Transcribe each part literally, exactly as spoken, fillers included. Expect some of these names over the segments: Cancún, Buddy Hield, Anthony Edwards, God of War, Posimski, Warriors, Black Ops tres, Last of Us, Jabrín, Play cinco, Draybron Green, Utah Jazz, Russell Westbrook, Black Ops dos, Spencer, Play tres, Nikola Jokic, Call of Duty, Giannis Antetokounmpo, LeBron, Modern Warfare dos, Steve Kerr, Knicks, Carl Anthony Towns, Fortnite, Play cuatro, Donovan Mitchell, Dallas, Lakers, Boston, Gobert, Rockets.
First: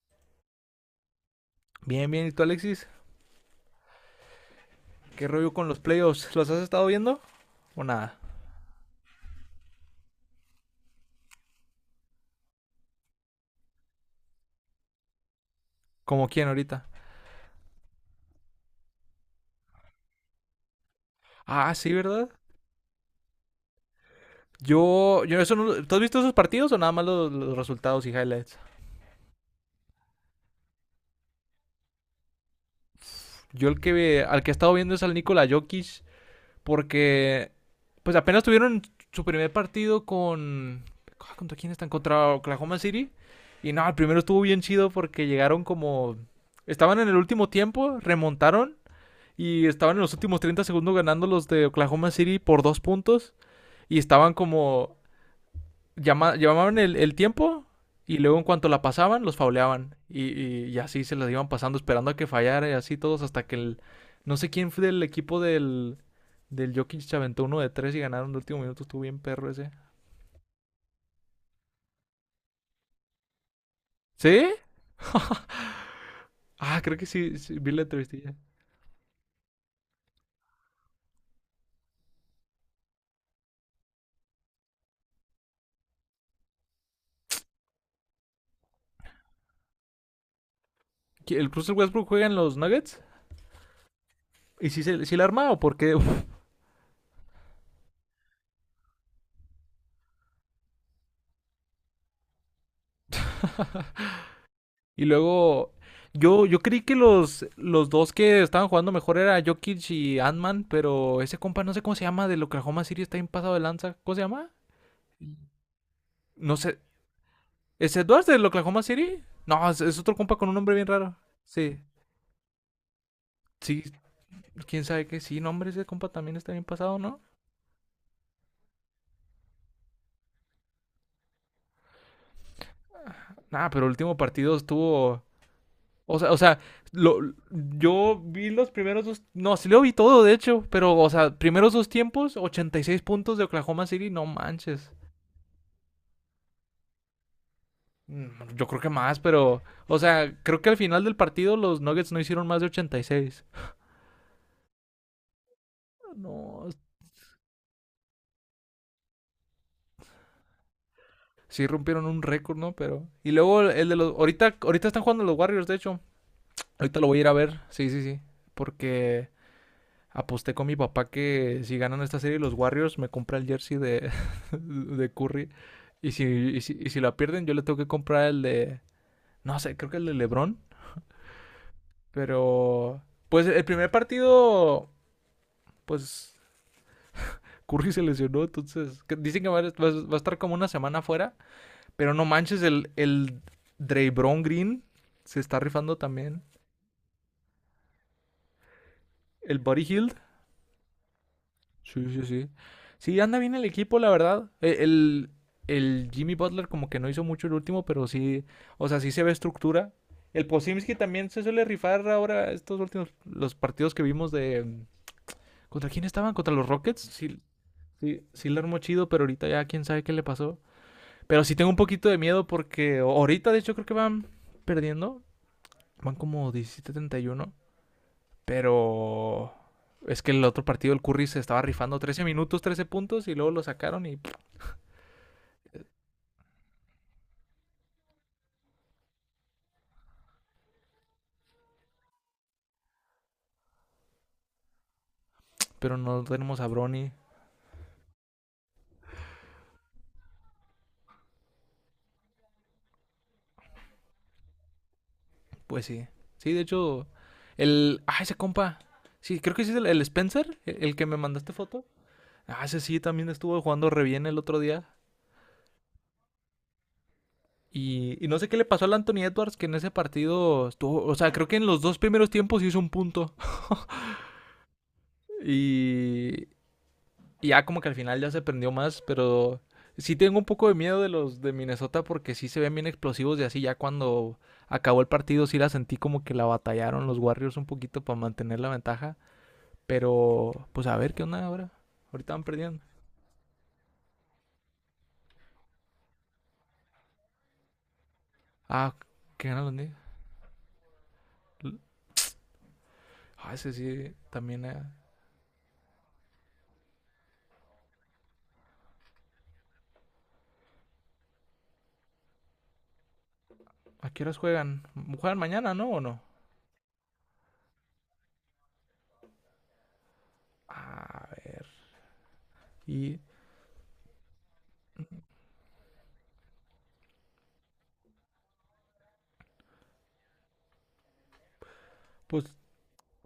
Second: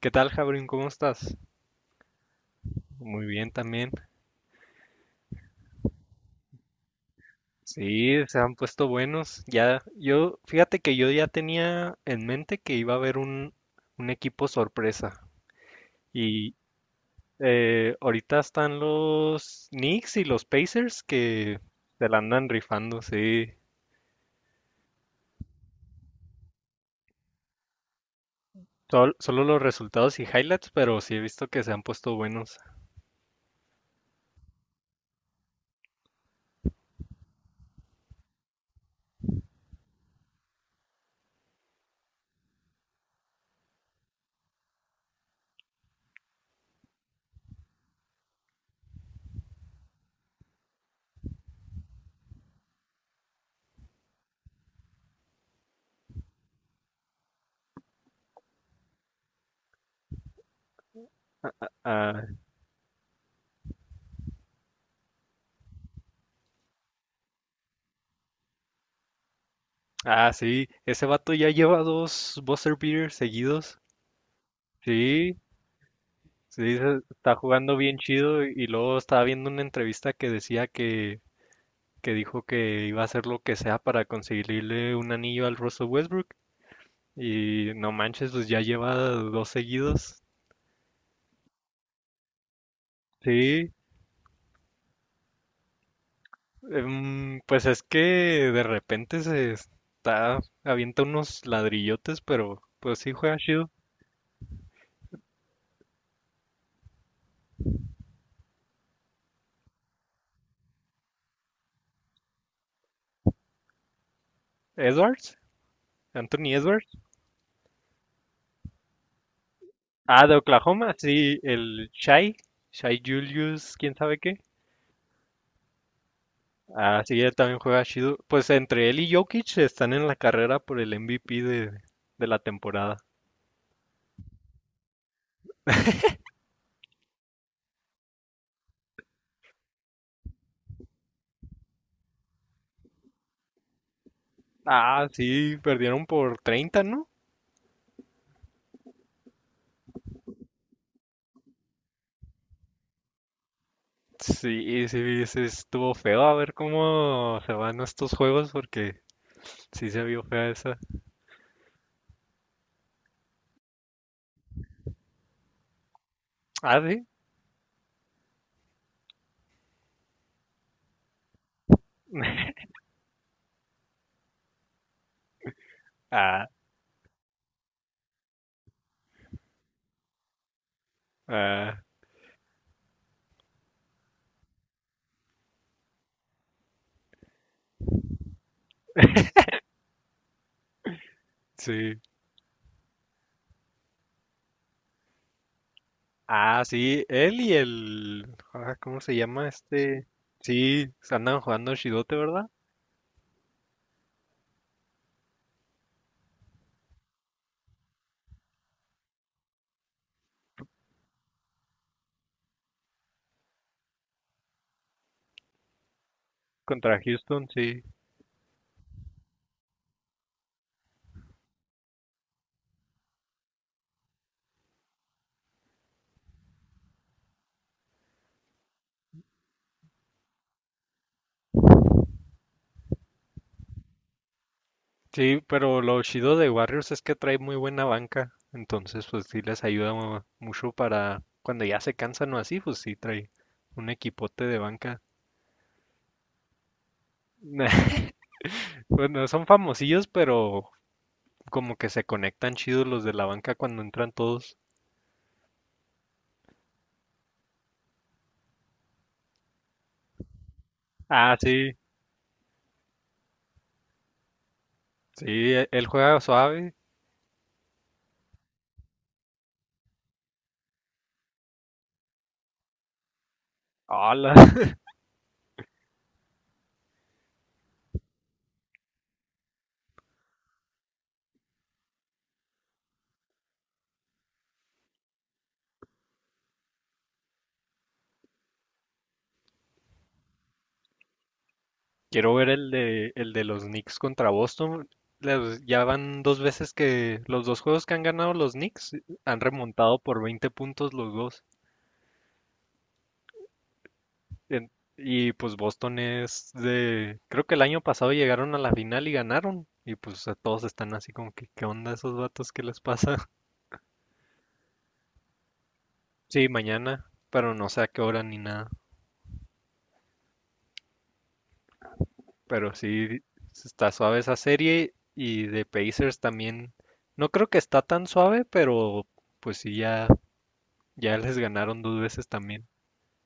¿Qué tal, Jabrín? ¿Cómo estás? Bien, bien. ¿Y tú, Alexis? Muy bien también. ¿Qué rollo con los playoffs? ¿Los has estado viendo o Sí, nada? se han puesto buenos. Ya, yo, fíjate que yo ya tenía en mente que iba a haber un, un equipo sorpresa. ¿Como quién Y ahorita? eh, ahorita están los Knicks y los Pacers que Ah, sí, se la ¿verdad? andan rifando, sí. Yo, yo eso no. ¿Tú has visto esos partidos o nada más los, los resultados y highlights? Sol- solo los resultados y highlights, pero sí he visto que se han puesto buenos. Yo el que ve, al que he estado viendo es al Nikola Jokic, porque pues apenas tuvieron su primer partido con, ah, ¿contra quién están? Contra Oklahoma City. Y no, el primero estuvo bien chido porque llegaron como, estaban en el último tiempo, remontaron. Y estaban en los últimos treinta segundos ganando los de Oklahoma City por dos puntos. Y estaban como. Llama, llamaban el, el tiempo. Y luego, en cuanto la pasaban, los fauleaban. Y, y, y así se las iban pasando, esperando a Ah, que fallara. Y así todos, hasta que el. No sé quién fue del equipo del. Del Jokic se aventó uno de tres y ganaron el último minuto. Estuvo bien perro ese. ah, sí, ese vato ya lleva dos buzzer beaters seguidos. ¿Sí? Sí, sí, Ah, creo se- que está sí. Sí, vi jugando la bien entrevistilla. chido y y luego estaba viendo una entrevista que decía que, que dijo que iba a hacer lo que sea para conseguirle un anillo al Russell Westbrook y no manches, pues ya lleva dos seguidos. ¿El Russell Westbrook juega en los Nuggets? Sí, ¿Y si, se, si la arma, o por qué? em, pues es que de repente se está, avienta unos ladrillotes, pero pues sí juega chido. Y luego, yo, yo creí que los, los dos que estaban jugando mejor era Jokic y Ant-Man, pero ese compa no sé cómo se llama, del Oklahoma City, está bien pasado de lanza. ¿Cómo se llama? Edwards, Anthony No sé. Edwards. ¿Es Edwards del Oklahoma City? No, es, es otro Ah, de compa con un nombre bien Oklahoma, raro. sí, Sí, el Shai, Shai Julius, sí, quién sabe qué. quién sabe qué. Sí, nombre, ese compa también está bien pasado, Ah, sí, ¿no? él también juega chido. Pues entre él y Jokic están en la carrera por el M V P de, de la temporada. Nah, pero el último partido estuvo. O sea, o sea, lo, yo vi los primeros dos. No, sí lo vi todo, de hecho. Pero, o sea, primeros dos tiempos, ochenta y seis puntos de Oklahoma City, no manches. Ah, sí, perdieron por treinta, ¿no? Mm, yo creo que más, pero, o sea, creo que al final del partido los Nuggets no hicieron más de ochenta y seis. Sí, sí, sí, estuvo feo. A ver No, cómo se van estos juegos porque sí se vio fea esa. sí rompieron un récord, ¿no? Pero y luego el de los, ahorita ahorita están jugando los Warriors, de hecho. Ah, Ahorita sí. lo voy a ir a ver. Sí, sí, sí, porque aposté con mi papá que si ganan esta serie los Warriors me compra el jersey de de Curry, y si Ah, y si, y si la pierden yo le tengo que comprar el de, no sé, creo que el de LeBron, ah, pero pues el primer partido, pues Curry se lesionó, entonces que- dicen que va, a- va va a estar como una semana afuera, sí. pero no manches, el, el Draybron Green se está rifando también. Ah, sí, él y el... ah, ¿cómo se llama El Buddy este? Hield. Sí, andan jugando Sí, chidote, sí, ¿verdad? sí. Sí, anda bien el equipo, la verdad. E- El, el Jimmy Butler como que no hizo mucho el último, pero sí, o sea, sí se ve estructura. El Posimski también se suele rifar ahora estos últimos, los partidos que vimos de... ¿Contra quién estaban? ¿Contra los Contra Rockets? Sí, Houston, sí. sí, sí le armó chido, pero ahorita ya quién sabe qué le pasó. Pero sí tengo un poquito de miedo porque ahorita, de hecho, creo que van perdiendo. Van como diecisiete a treinta y uno. Pero es que el otro partido, el Curry, se estaba rifando trece minutos, trece puntos y luego lo sacaron. Y Sí, pero lo chido de Warriors es que trae muy buena banca, entonces pues sí les ayuda mu- mucho para cuando ya se cansan o así, pues sí trae un equipote de banca. pero no tenemos a Brony. Bueno, son famosillos, pero como que se conectan chidos los de la banca cuando entran todos. Pues sí. Sí, de hecho, el. Ah, ese compa. Sí, creo que sí es el, el Spencer, el, el que me Ah, mandaste sí, foto. Ah, ese sí también estuvo jugando re bien el otro día. sí, e- él juega suave. Y, y no sé qué le pasó al Anthony Edwards, que en ese partido estuvo. O sea, creo que en los dos primeros tiempos hizo un punto. Hola, Y, y ya como que al final ya se prendió más, pero sí tengo un poco de miedo de los de Minnesota porque sí se ven bien explosivos y así, ya cuando acabó el partido sí la sentí como que la batallaron los Warriors un poquito para mantener la ventaja. Pero pues a ver qué onda ahora. Ahorita quiero van ver el perdiendo. de el de los Knicks contra Boston. Les- ya van dos veces que los dos juegos que han ganado los Knicks Ah, han qué ganan los Knicks. remontado por veinte puntos los dos. Ah, ese sí también. En- Eh, y pues Boston es de, creo que el año pasado llegaron a la final y ganaron. Y pues a todos están así como que, ¿qué onda esos vatos? ¿Qué les pasa? ¿a qué horas juegan? Juegan mañana, ¿no? ¿O no? Sí, mañana, pero no sé a qué hora ni nada. A ver. Pero Y sí, está suave esa serie y de Pacers también. No creo que está tan suave, pero pues sí, ya, ya les ganaron dos veces pues también.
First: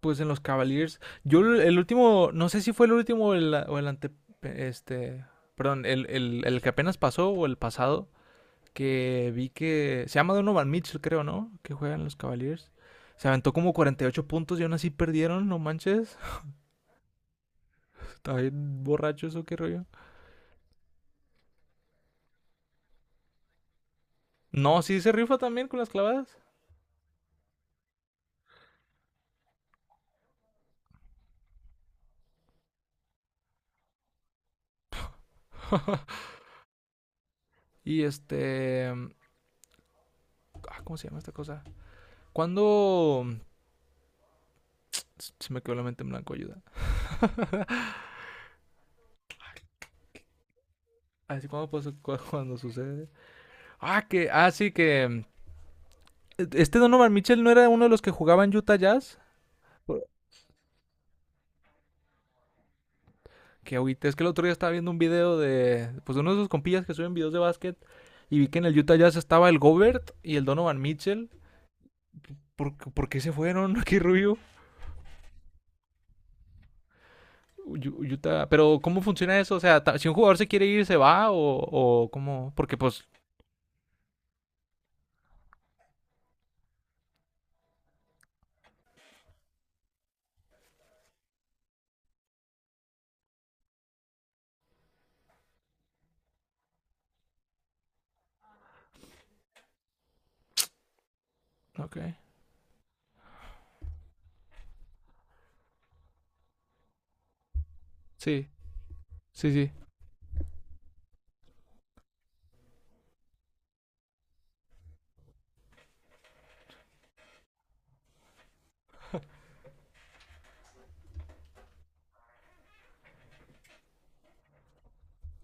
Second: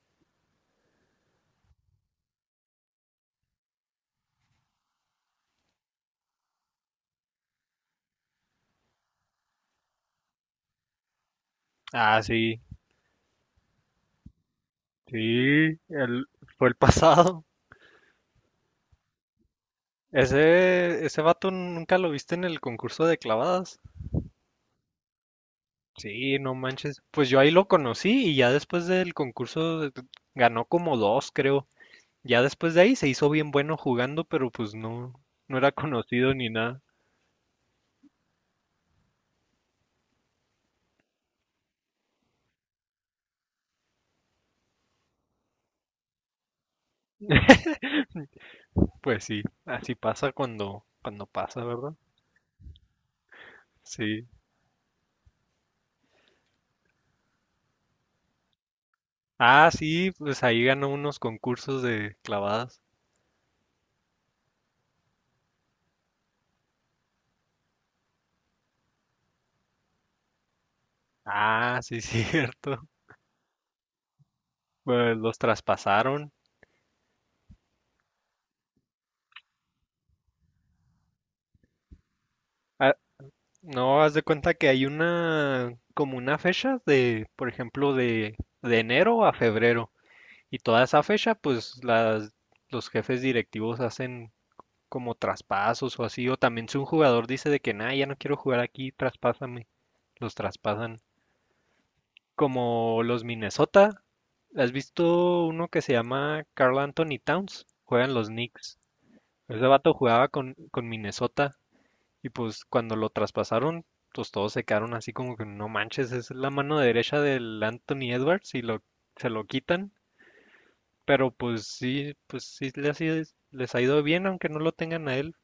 pues en los Cavaliers. Yo el el último, no sé si fue el último o el, o el ante, este, perdón, el, el, el que apenas pasó o el pasado, que vi que se llama Donovan Mitchell, creo, ¿no? Que juega en los Ah, sí, Cavaliers. Se aventó como cuarenta y ocho puntos y aún así perdieron, no sí, manches. el, fue el pasado. Está bien borracho eso, qué rollo. Ese, ese vato nunca lo viste en el concurso de clavadas. No, sí se rifa también con las clavadas. Sí, no manches. Pues yo ahí lo conocí y ya después del concurso ganó como dos, creo. Ya después de ahí se hizo bien bueno jugando, pero pues no, no era conocido ni nada. Y este, ah, ¿cómo se llama esta cosa? ¿Cuándo? Se me quedó la mente en blanco, ayuda. Pues sí, así pasa cuando, cuando Así pasa, cuando pasa, ¿verdad? cu- cuando sucede. Ah, Sí. que, ah, sí, que este Donovan Mitchell no era uno de los que jugaba en Utah Jazz. Ah, sí, pues ahí ganó unos concursos de clavadas. Que ahorita es que el otro día estaba viendo un video de, pues, de uno de esos compillas que suben videos de básquet y vi que en el Utah Jazz estaba el Gobert y el Donovan Mitchell. Ah, sí, ¿Por, cierto. por qué se fueron? Qué rubio. Pues los traspasaron. Utah, pero ¿cómo funciona eso? O sea, si un jugador se quiere ir, ¿se va? ¿O, o cómo? Porque Ah, pues, no, haz de cuenta que hay una, como una fecha de, por ejemplo, de, de enero a febrero. Y toda esa fecha, pues las, los jefes directivos hacen como traspasos o así, o también si un jugador dice de que, nada, ya no quiero jugar aquí, traspásame, los traspasan. ok. Como los Minnesota, ¿has visto uno que se llama Carl Anthony Towns? Juegan los Sí, Knicks. sí, Ese sí. vato jugaba con, con Minnesota y pues cuando lo traspasaron, pues todos se quedaron así como que no manches, es la mano derecha del Anthony Edwards y lo, se lo quitan. Pero pues sí, pues sí les, ha ido- les ha ido bien, aunque no lo tengan a él.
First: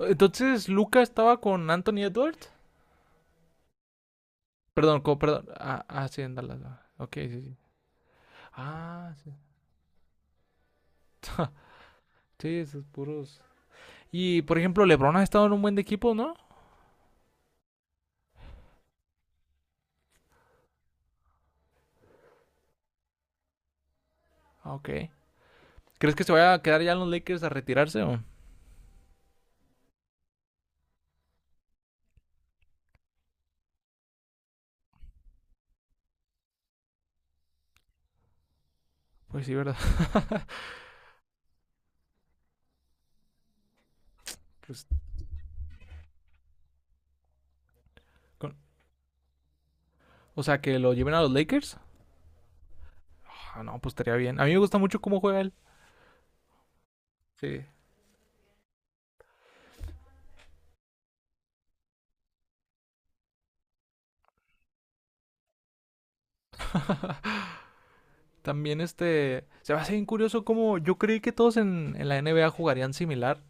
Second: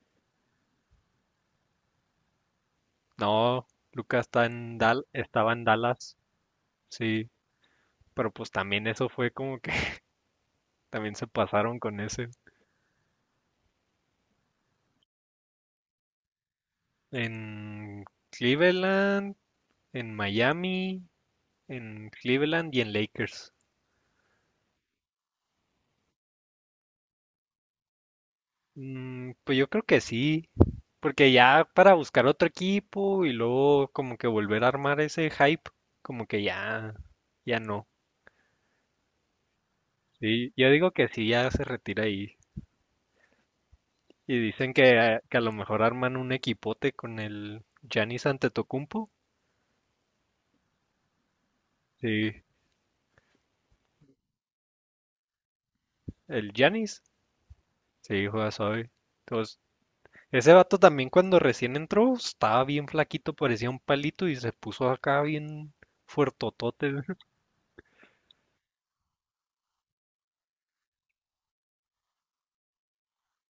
Entonces, Luca estaba con Anthony Edwards. No, Lucas está en Perdón, Dal, co- perdón. estaba en Ah, ah, Dallas, sí, en Dallas. Ah, ok, sí, sí, sí. pero pues también eso Ah, fue sí. como que también se pasaron con ese. Sí, esos puros. Y por ejemplo, LeBron ha estado en un buen de equipo, ¿no? En Cleveland, en Miami, en Cleveland y en Lakers. Ah, ok. ¿Crees que se vaya a quedar ya en los Lakers a retirarse, o? Mm, pues yo creo que sí, porque ya para buscar otro equipo y luego como que volver a armar ese hype, como que ya, ya no. Pues sí, ¿verdad? Sí, yo digo que sí, ya se retira ahí. Y dicen Pues, que, que a lo mejor arman un equipote con el Giannis con- Antetokounmpo. o sea, que lo lleven a los Lakers. Sí, Ah, no, pues estaría bien. A mí me gusta mucho cómo juega él. el Giannis. Sí. Sí, juega suave. Entonces, ese vato también cuando recién entró estaba bien flaquito, parecía un palito y se puso acá bien fuertotote. También este. Se va a hacer bien curioso cómo. Yo creí que todos en, en la N B A jugarían similar.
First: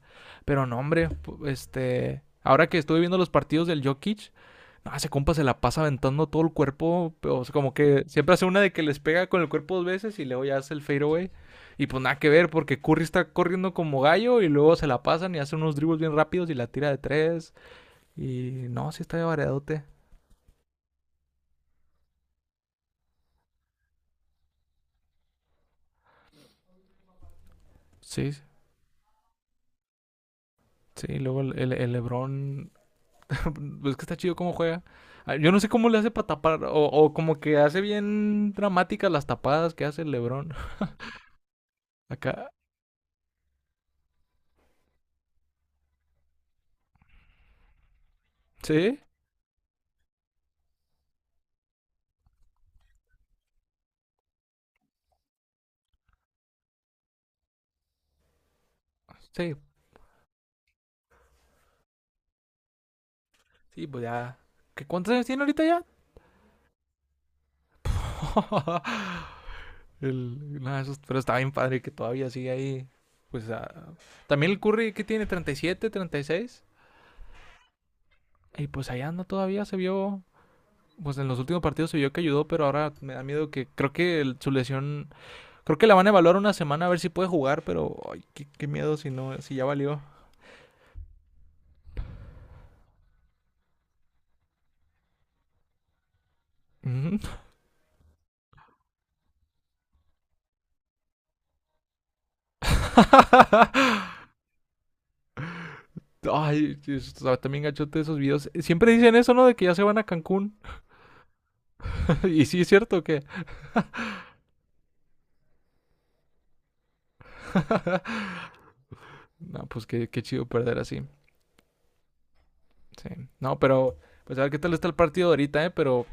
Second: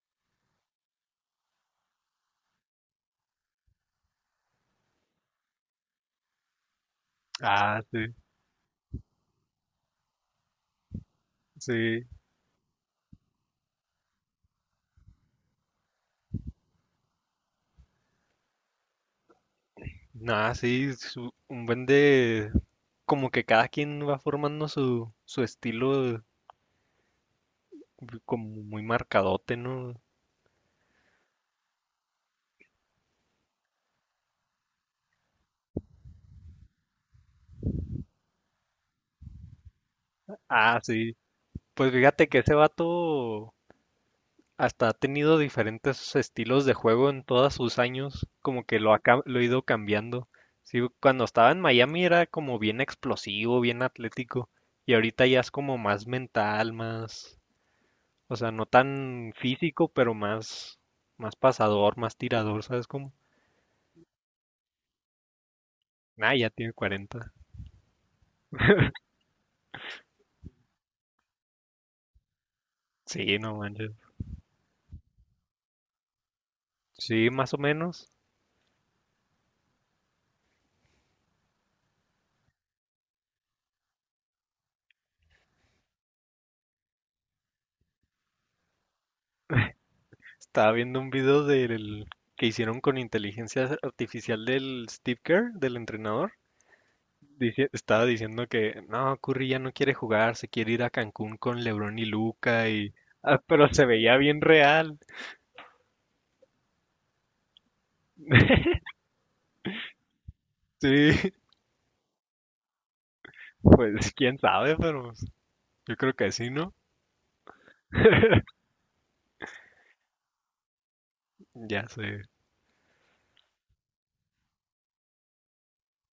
Pero no, hombre. Pu- este. Ahora que estuve viendo los partidos del Jokic. No, ese compa se la pasa aventando todo el cuerpo. Pero, o sea, como Ah, que sí, siempre hace una de que les pega con el cuerpo dos veces y luego ya hace el fadeaway. Y pues sí. nada que ver, porque Curry está corriendo como gallo y luego se la pasan y hace unos dribbles bien rápidos y la tira de tres. Y no, sí está de variadote. Nada, sí, su- un buen de... Como que cada quien va formando su, su estilo Sí, como muy marcadote, ¿no? sí. Y luego el, el, el Lebron. Es que está chido cómo juega. Yo no sé cómo le hace para tapar. O, o como que hace bien dramáticas las tapadas que hace el Lebron. Ah, sí. Pues fíjate que Acá. ese vato hasta ha tenido diferentes estilos de juego en todos sus años, como que lo ¿Sí? ha, cam- lo ha ido cambiando. Sí, cuando estaba en Miami era como bien explosivo, bien atlético, y ahorita ya es como más mental, más, o sea, no tan Sí. físico, pero más, más pasador, más tirador, ¿sabes cómo? Sí, pues ya. ¿Qué, ¿Cuántos años tiene ahorita ya? Ah, ya tiene cuarenta. El- no, eso- pero está bien padre que todavía sigue ahí. Sí, Pues no manches. ah, también el Curry que tiene treinta y siete, treinta y seis, Sí, más o menos. y pues ahí anda todavía, se vio. Pues en los últimos partidos se vio que ayudó, pero ahora me da miedo que creo que el- su lesión. Creo que la van a evaluar una semana a ver si puede jugar, pero ay, qué, qué miedo si no, si ya valió. Estaba viendo un video del que hicieron con inteligencia artificial del Steve Kerr, del entrenador. Dici- estaba diciendo que no, Curry ya no quiere jugar, se quiere ir a Cancún con LeBron y Luca y ah, pero se veía bien real. Ay, también gachote esos videos. Siempre dicen eso, ¿no? De que ya se van a Cancún. Sí, Y sí, es cierto que. pues quién sabe, pero pues, yo creo que sí, ¿no? No, pues qué, qué chido perder así. Ya se Sí. No, pero pues a ver qué tal está el partido ahorita, ¿eh? Pero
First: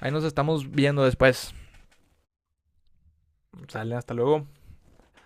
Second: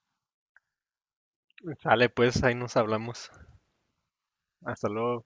ahí nos estamos viendo después. sale, pues ahí nos hablamos. Sale, hasta luego. Hasta luego.